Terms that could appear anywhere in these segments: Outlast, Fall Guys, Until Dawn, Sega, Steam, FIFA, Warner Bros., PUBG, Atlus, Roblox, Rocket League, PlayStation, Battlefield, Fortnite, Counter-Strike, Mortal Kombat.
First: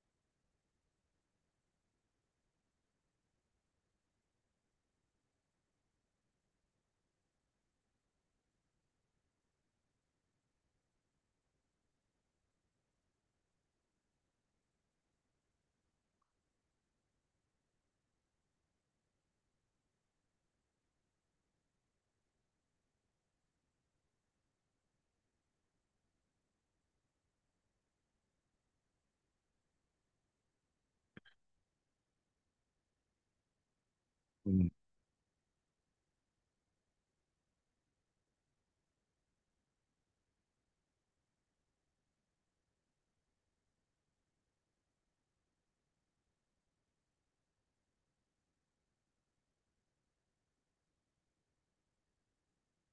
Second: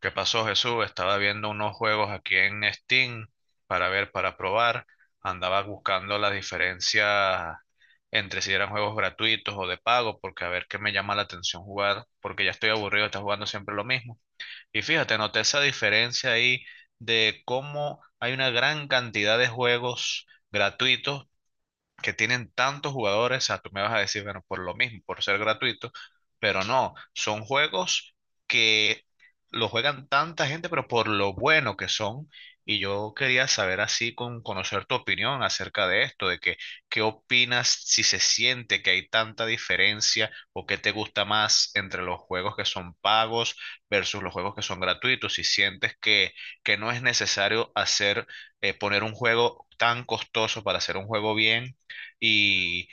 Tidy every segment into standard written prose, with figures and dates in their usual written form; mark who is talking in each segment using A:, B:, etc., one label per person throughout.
A: ¿Qué pasó, Jesús? Estaba viendo unos juegos aquí en Steam para ver, para probar. Andaba buscando las diferencias entre si eran juegos gratuitos o de pago, porque a ver qué me llama la atención jugar, porque ya estoy aburrido de estar jugando siempre lo mismo. Y fíjate, noté esa diferencia ahí de cómo hay una gran cantidad de juegos gratuitos que tienen tantos jugadores, o sea, tú me vas a decir, bueno, por lo mismo, por ser gratuito, pero no, son juegos que lo juegan tanta gente, pero por lo bueno que son. Y yo quería saber así, con
B: Mm,
A: conocer tu opinión acerca de esto, de que, qué opinas si se siente que hay tanta diferencia o qué te gusta más entre los juegos que son pagos versus los juegos que son gratuitos, si sientes que no es necesario hacer, poner un juego tan costoso para hacer un juego bien y,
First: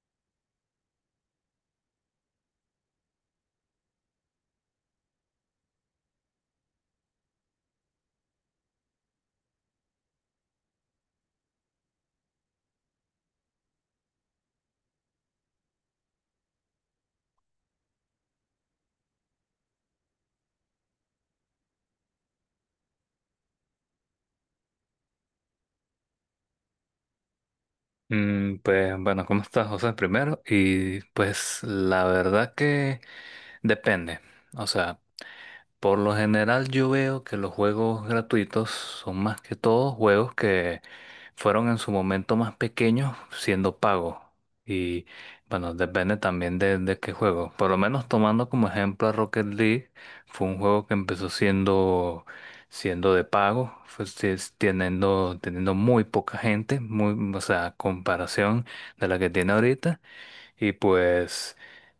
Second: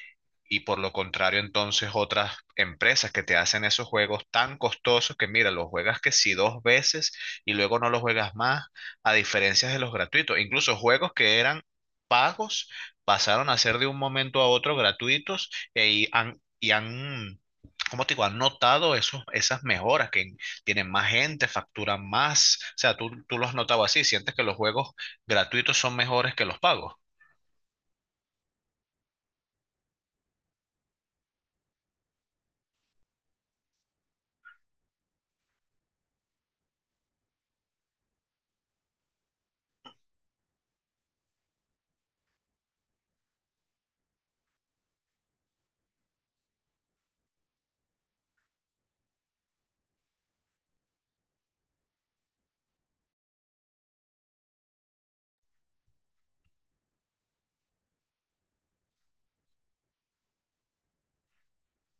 A: y por lo contrario, entonces otras empresas que te hacen esos juegos tan costosos que mira, los juegas que si dos veces y luego no los juegas más, a diferencia de los gratuitos. Incluso juegos que eran pagos pasaron a ser de un momento a otro gratuitos y han, ¿cómo te digo? Han notado esos, esas mejoras que tienen más gente, facturan más. O sea, tú lo has notado así, sientes que los juegos gratuitos son mejores que los pagos.
B: Pues bueno, ¿cómo estás, José? Primero. Y pues la verdad que depende. O sea, por lo general yo veo que los juegos gratuitos son más que todo juegos que fueron en su momento más pequeños siendo pagos. Y bueno, depende también de qué juego. Por lo menos tomando como ejemplo a Rocket League, fue un juego que empezó siendo de pago, fue si- es- teniendo, teniendo muy poca gente, muy, o sea, comparación de la que tiene ahorita. Y pues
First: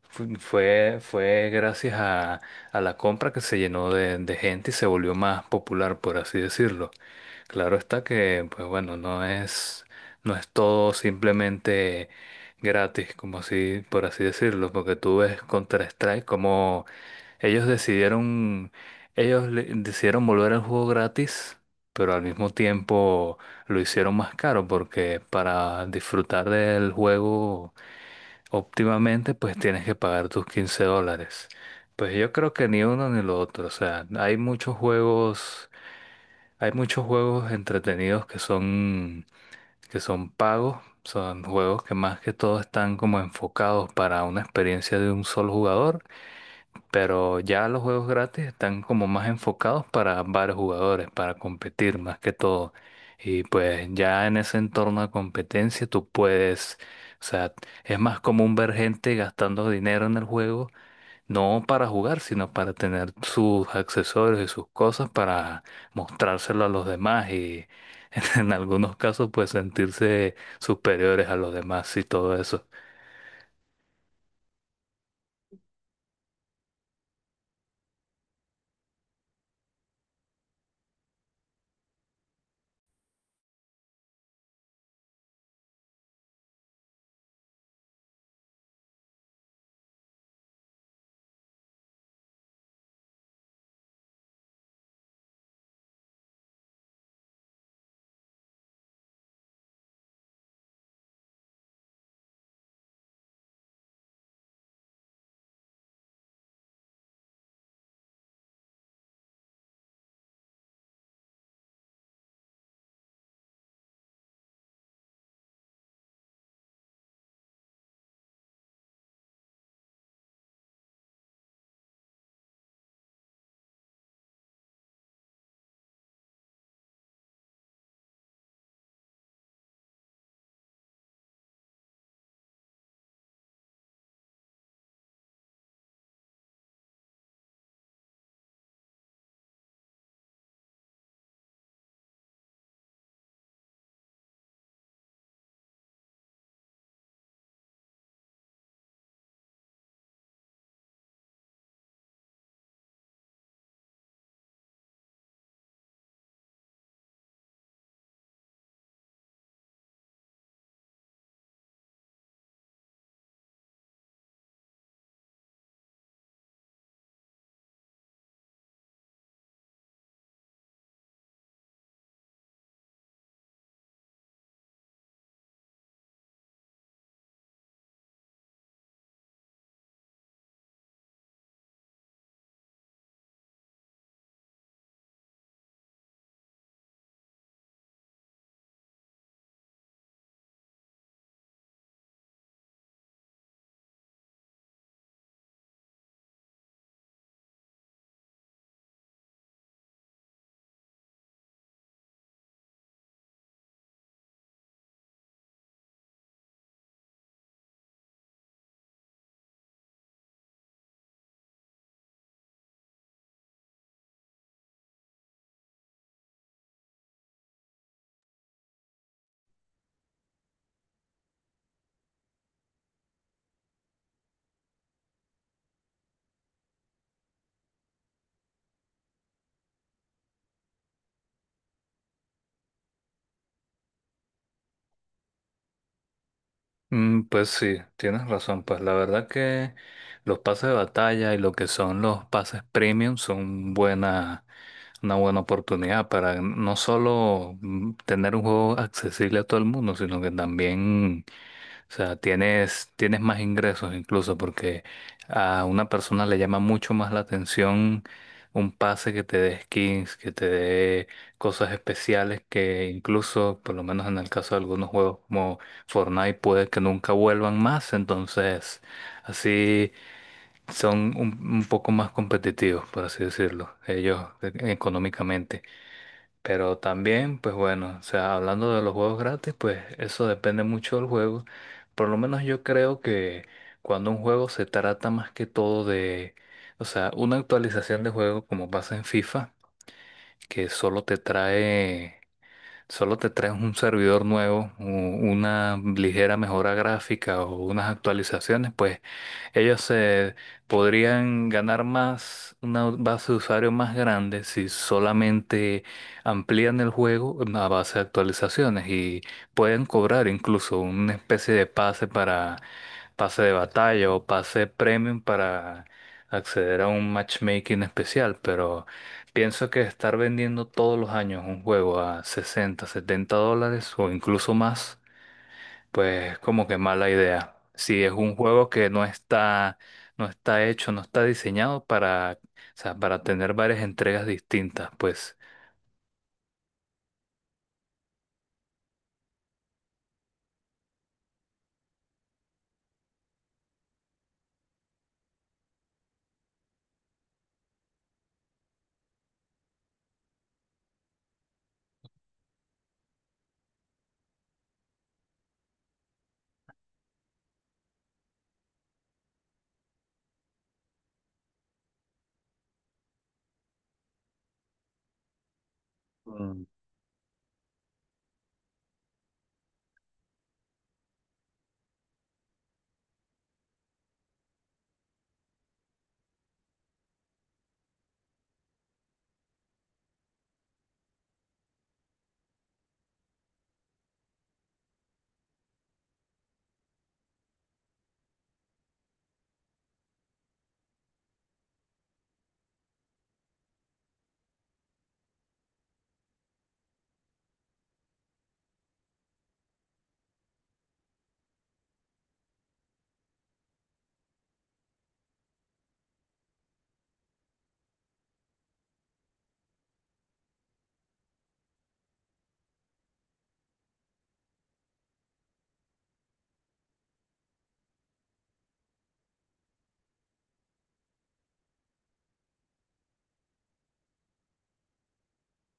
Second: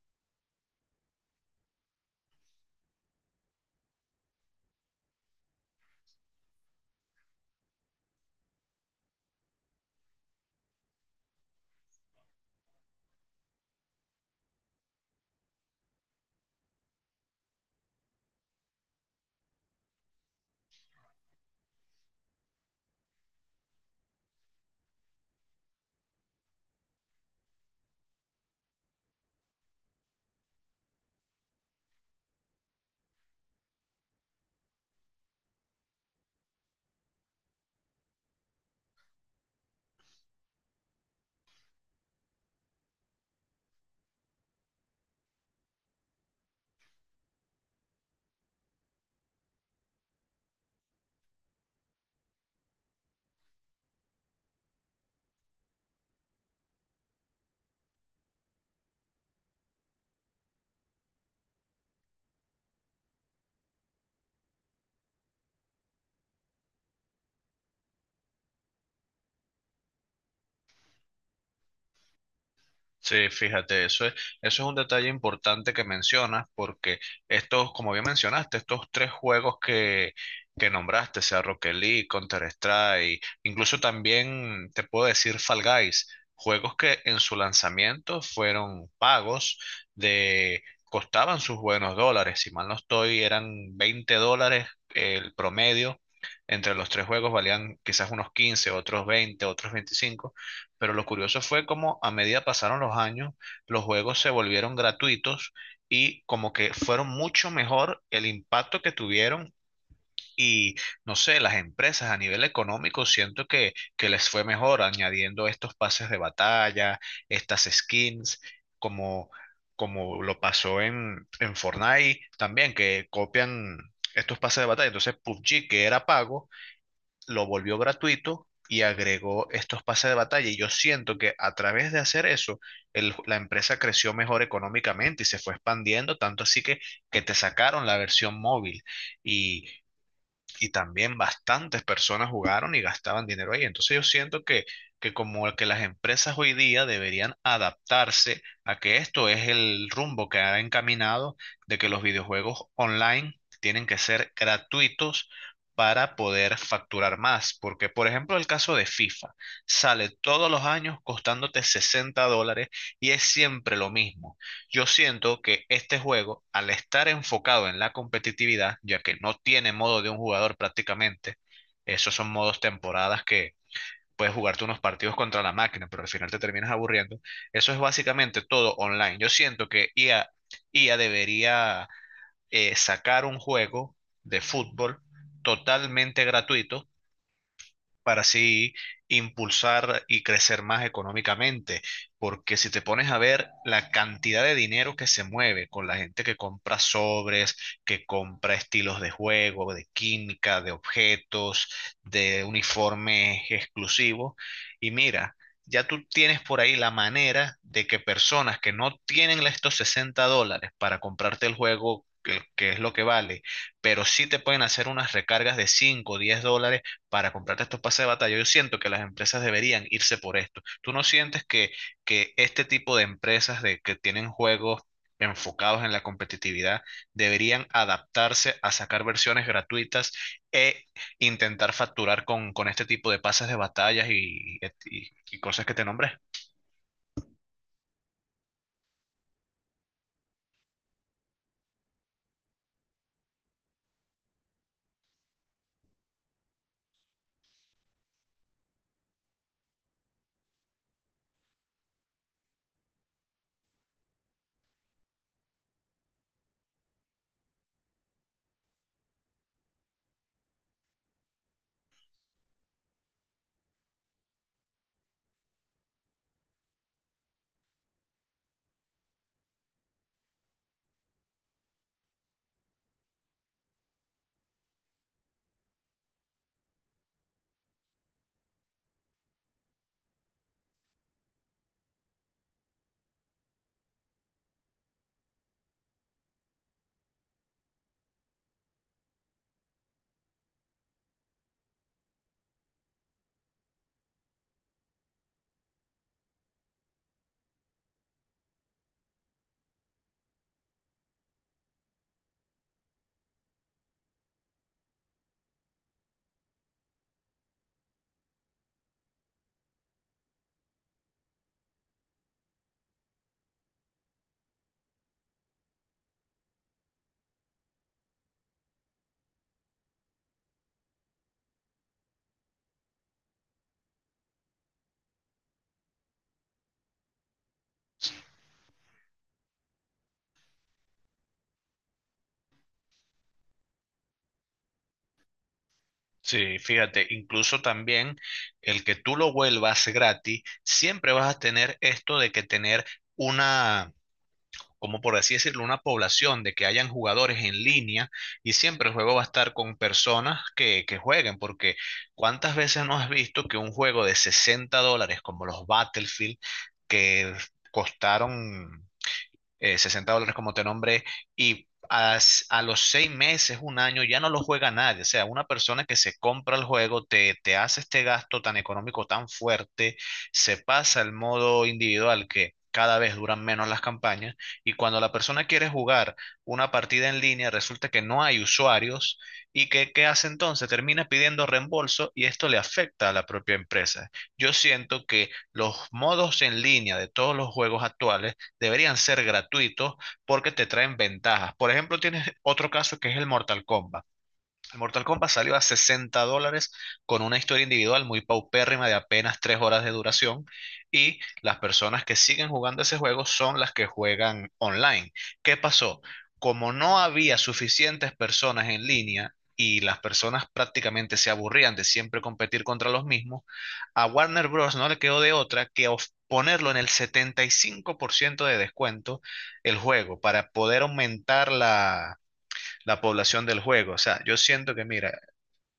B: fue gracias a la compra que se llenó de gente y se volvió más popular, por así decirlo. Claro está que, pues bueno, no es todo simplemente gratis, como así, por así decirlo, porque tú ves Counter-Strike como ellos decidieron, ellos le- decidieron volver al juego gratis, pero al mismo tiempo lo hicieron más caro, porque para disfrutar del juego óptimamente pues tienes que pagar tus 15 dólares. Pues yo creo que ni uno ni lo otro. O sea, hay muchos juegos entretenidos que son pagos. Son juegos que más que todo están como enfocados para una experiencia de un solo jugador. Pero ya los juegos gratis están como más enfocados para varios jugadores, para competir más que todo. Y pues ya en ese entorno de competencia tú puedes, o sea, es más común ver gente gastando dinero en el juego, no para jugar, sino para tener sus accesorios y sus cosas para mostrárselo a los demás y en algunos casos pues sentirse superiores a los demás y todo eso.
A: Sí, fíjate, eso es un detalle importante que mencionas, porque estos, como bien mencionaste, estos tres juegos que nombraste, sea Rocket League, Counter-Strike, incluso también te puedo decir Fall Guys, juegos que en su lanzamiento fueron pagos de, costaban sus buenos dólares, si mal no estoy, eran $20 el promedio, entre los tres juegos valían quizás unos 15, otros 20, otros 25. Pero lo curioso fue como a medida pasaron los años, los juegos se volvieron gratuitos y como que fueron mucho mejor el impacto que tuvieron y no sé, las empresas a nivel económico siento que les fue mejor añadiendo estos pases de batalla, estas skins, como, como lo pasó en Fortnite también, que copian estos pases de batalla. Entonces PUBG, que era pago, lo volvió gratuito y agregó estos pases de batalla. Y yo siento que a través de hacer eso, la empresa creció mejor económicamente y se fue expandiendo, tanto así que te sacaron la versión móvil. Y y también bastantes personas jugaron y gastaban dinero ahí. Entonces yo siento que como que las empresas hoy día deberían adaptarse a que esto es el rumbo que ha encaminado de que los videojuegos online tienen que ser gratuitos para poder facturar más. Porque, por ejemplo, el caso de FIFA sale todos los años costándote $60 y es siempre lo mismo. Yo siento que este juego, al estar enfocado en la competitividad, ya que no tiene modo de un jugador prácticamente, esos son modos temporadas que puedes jugarte unos partidos contra la máquina, pero al final te terminas aburriendo. Eso es básicamente todo online. Yo siento que IA debería sacar un juego de fútbol totalmente gratuito para así impulsar y crecer más económicamente. Porque si te pones a ver la cantidad de dinero que se mueve con la gente que compra sobres, que compra estilos de juego, de química, de objetos, de uniformes exclusivos, y mira, ya tú tienes por ahí la manera de que personas que no tienen estos $60 para comprarte el juego, que es lo que vale, pero sí te pueden hacer unas recargas de 5, o $10 para comprarte estos pases de batalla. Yo siento que las empresas deberían irse por esto. ¿Tú no sientes que este tipo de empresas que tienen juegos enfocados en la competitividad deberían adaptarse a sacar versiones gratuitas e intentar facturar con este tipo de pases de batallas y cosas que te nombré?
B: Pues sí, tienes razón. Pues la verdad que los pases de batalla y lo que son los pases premium una buena oportunidad para no solo tener un juego accesible a todo el mundo, sino que también, o sea, tienes más ingresos, incluso porque a una persona le llama mucho más la atención un pase que te dé skins, que te dé cosas especiales que incluso, por lo menos en el caso de algunos juegos como Fortnite, puede que nunca vuelvan más. Entonces, así son un poco más competitivos, por así decirlo, ellos económicamente. Pero también, pues bueno, o sea, hablando de los juegos gratis, pues eso depende mucho del juego. Por lo menos yo creo que cuando un juego se trata más que todo de, o sea, una actualización de juego como pasa en FIFA, que solo te trae un servidor nuevo, una ligera mejora gráfica o unas actualizaciones, pues ellos podrían ganar más, una base de usuarios más grande, si solamente amplían el juego a base de actualizaciones y pueden cobrar incluso una especie de pase para pase de batalla o pase premium, para acceder a un matchmaking especial. Pero pienso que estar vendiendo todos los años un juego a 60, 70 dólares o incluso más pues como que mala idea. Si es un juego que no está hecho, no está diseñado para, o sea, para tener varias entregas distintas, pues,
A: Sí, fíjate, incluso también el que tú lo vuelvas gratis, siempre vas a tener esto de que tener como por así decirlo, una población de que hayan jugadores en línea y siempre el juego va a estar con personas que jueguen, porque ¿cuántas veces no has visto que un juego de $60 como los Battlefield, que costaron $60 como te nombré, y a, los 6 meses, un año, ya no lo juega nadie. O sea, una persona que se compra el
B: Mm,
A: juego, te hace este gasto tan económico, tan fuerte, se pasa al modo individual que cada vez duran menos las campañas y cuando la persona quiere jugar una partida en línea resulta que no hay usuarios y que qué hace entonces termina pidiendo reembolso y esto le afecta a la propia empresa. Yo siento que los modos en línea de todos los juegos actuales deberían ser gratuitos porque te traen ventajas. Por ejemplo, tienes otro caso que es el Mortal Kombat. Mortal Kombat salió a $60 con una historia individual muy paupérrima de apenas 3 horas de duración y las personas que siguen jugando ese juego son las que juegan online. ¿Qué pasó? Como no había suficientes personas en línea y las personas prácticamente se aburrían de siempre competir contra los mismos, a Warner Bros. No le quedó de otra que ponerlo en el 75% de descuento el juego para poder aumentar la población del juego. O sea, yo siento que, mira,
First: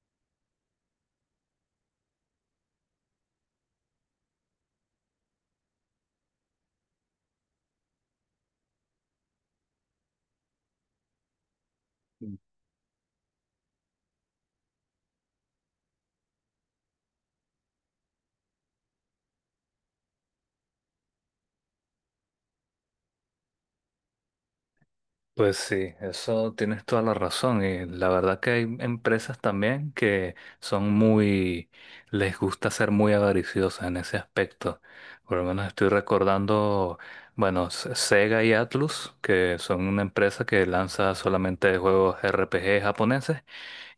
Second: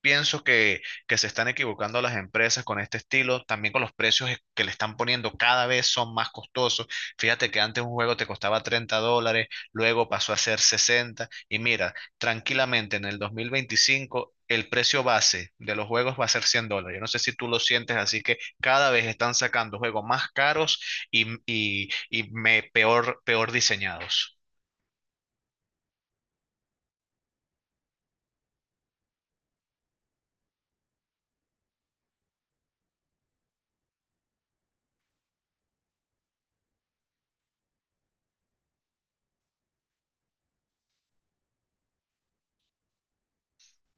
A: pienso que se están equivocando las empresas con este estilo, también con los precios que le están poniendo cada vez son más costosos. Fíjate que antes un juego te costaba $30, luego pasó a ser 60, y mira, tranquilamente en el 2025 el precio base de los juegos va a ser $100. Yo no sé si tú lo sientes, así que cada vez están sacando juegos más caros y peor diseñados.
B: pues sí, eso tienes toda la razón. Y la verdad que hay empresas también que son muy, les gusta ser muy avariciosas en ese aspecto. Por lo menos estoy recordando, bueno, Sega y Atlus, que son una empresa que lanza solamente juegos RPG japoneses.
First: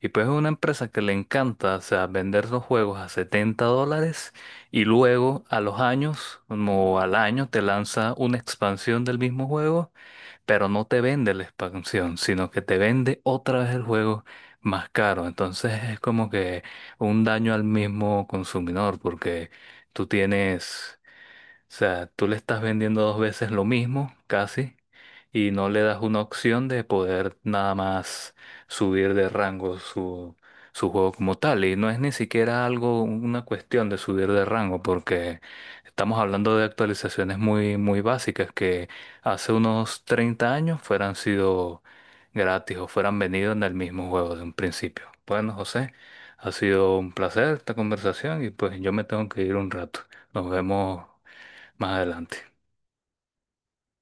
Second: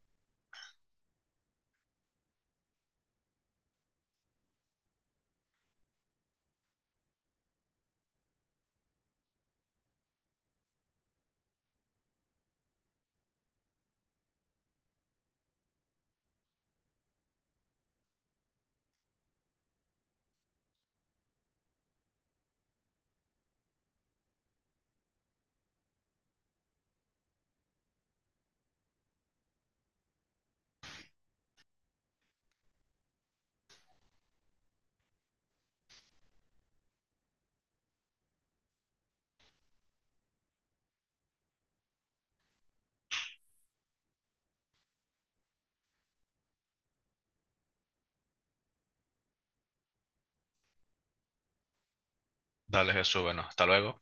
B: Y pues es una empresa que le encanta, o sea, vender los juegos a 70 dólares y luego a los años, como al año, te lanza una expansión del mismo juego, pero no te vende la expansión, sino que te vende otra vez el juego más caro. Entonces es como que un daño al mismo consumidor, porque tú tienes, o sea, tú le estás vendiendo dos veces lo mismo, casi, y no le das una opción de poder nada más subir de rango su juego como tal. Y no es ni siquiera algo, una cuestión de subir de rango, porque estamos hablando de actualizaciones muy, muy básicas que hace unos 30 años fueran sido gratis o fueran venido en el mismo juego de un principio. Bueno, José, ha sido un placer esta conversación y pues yo me tengo que ir un rato. Nos vemos más adelante.
A: Dale, Jesús, bueno, hasta luego.